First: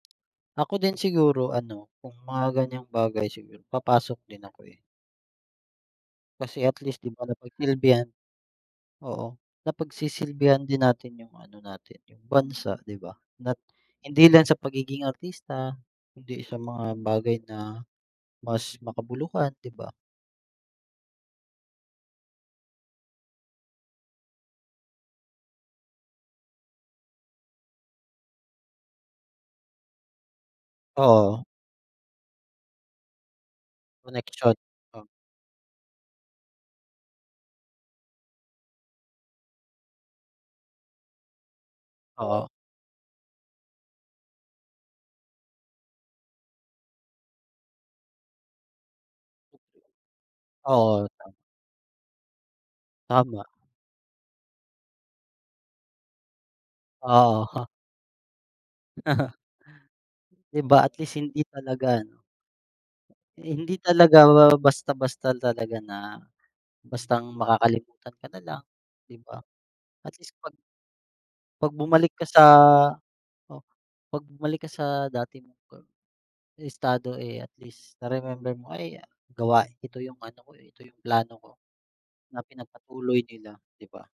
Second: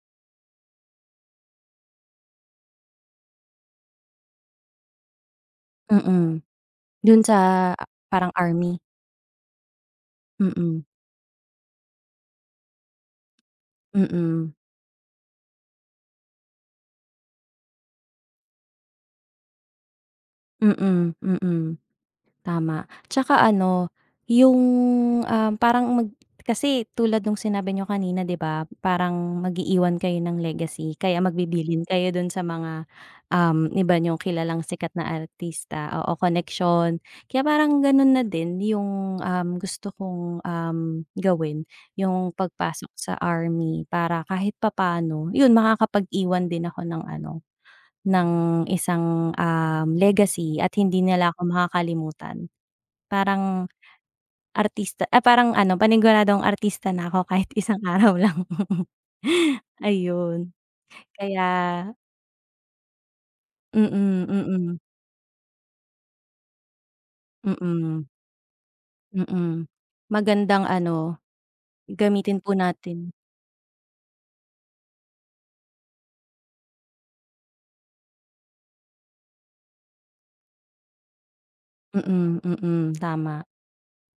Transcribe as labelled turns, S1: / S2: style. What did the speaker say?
S1: Ako din siguro ano, kung mga gan'yang bagay siguro papasok din ako, eh.
S2: Mm.
S1: Kasi at least, 'di
S2: Dun
S1: ba,
S2: sa
S1: napagsilbihan.
S2: parang army.
S1: Oo, napagsisilbihan din
S2: Mm.
S1: natin yung ano natin, yung bansa, 'di ba? Na hindi lang
S2: Mm.
S1: sa pagiging artista, kung hindi sa mga bagay na mas makabuluhan, 'di ba?
S2: Mm. Mm. Tama 'tsaka ano, yung, ah, parang mag kasi tulad nung sinabi niyo kanina, 'di ba? parang mag-iiwan kayo ng legacy kaya
S1: Oo.
S2: magbibilin kayo dun sa mga, uhm, iba niyong
S1: Koneksyon,
S2: kilalang sikat na
S1: o.
S2: artista, oo koneksyon. Kaya parang ganun na din yung, uhm, gusto kong, uhm, gawin yung
S1: Oo.
S2: pagpasok sa army para kahit papaano, 'yun makakapag-iwan din ako ng ano, ng isang, uhm, legacy at hindi
S1: Oo,
S2: nila
S1: ta
S2: ako makakalimutan.
S1: Tama.
S2: Parang artista ay parang ano panigunadong artista na ako kahit
S1: Oo.
S2: isang araw lang. Ayun.
S1: 'Di ba at least hindi
S2: Kaya.
S1: talaga 'no Hindi talaga
S2: Mm. Mm.
S1: basta-basta talaga na, bastang
S2: Mm.
S1: makakalimutan ka nalang, 'di ba?
S2: Mm.
S1: at least pag
S2: Magandang ano, gamitin po natin.
S1: pag bumalik ka sa dati mong estado, eh, at least na remember mo, ay gawa ito yung ano ko, ito yung plano ko
S2: Mm.
S1: na
S2: Mm.
S1: pinagpatuloy
S2: Tama.
S1: nila, 'di ba?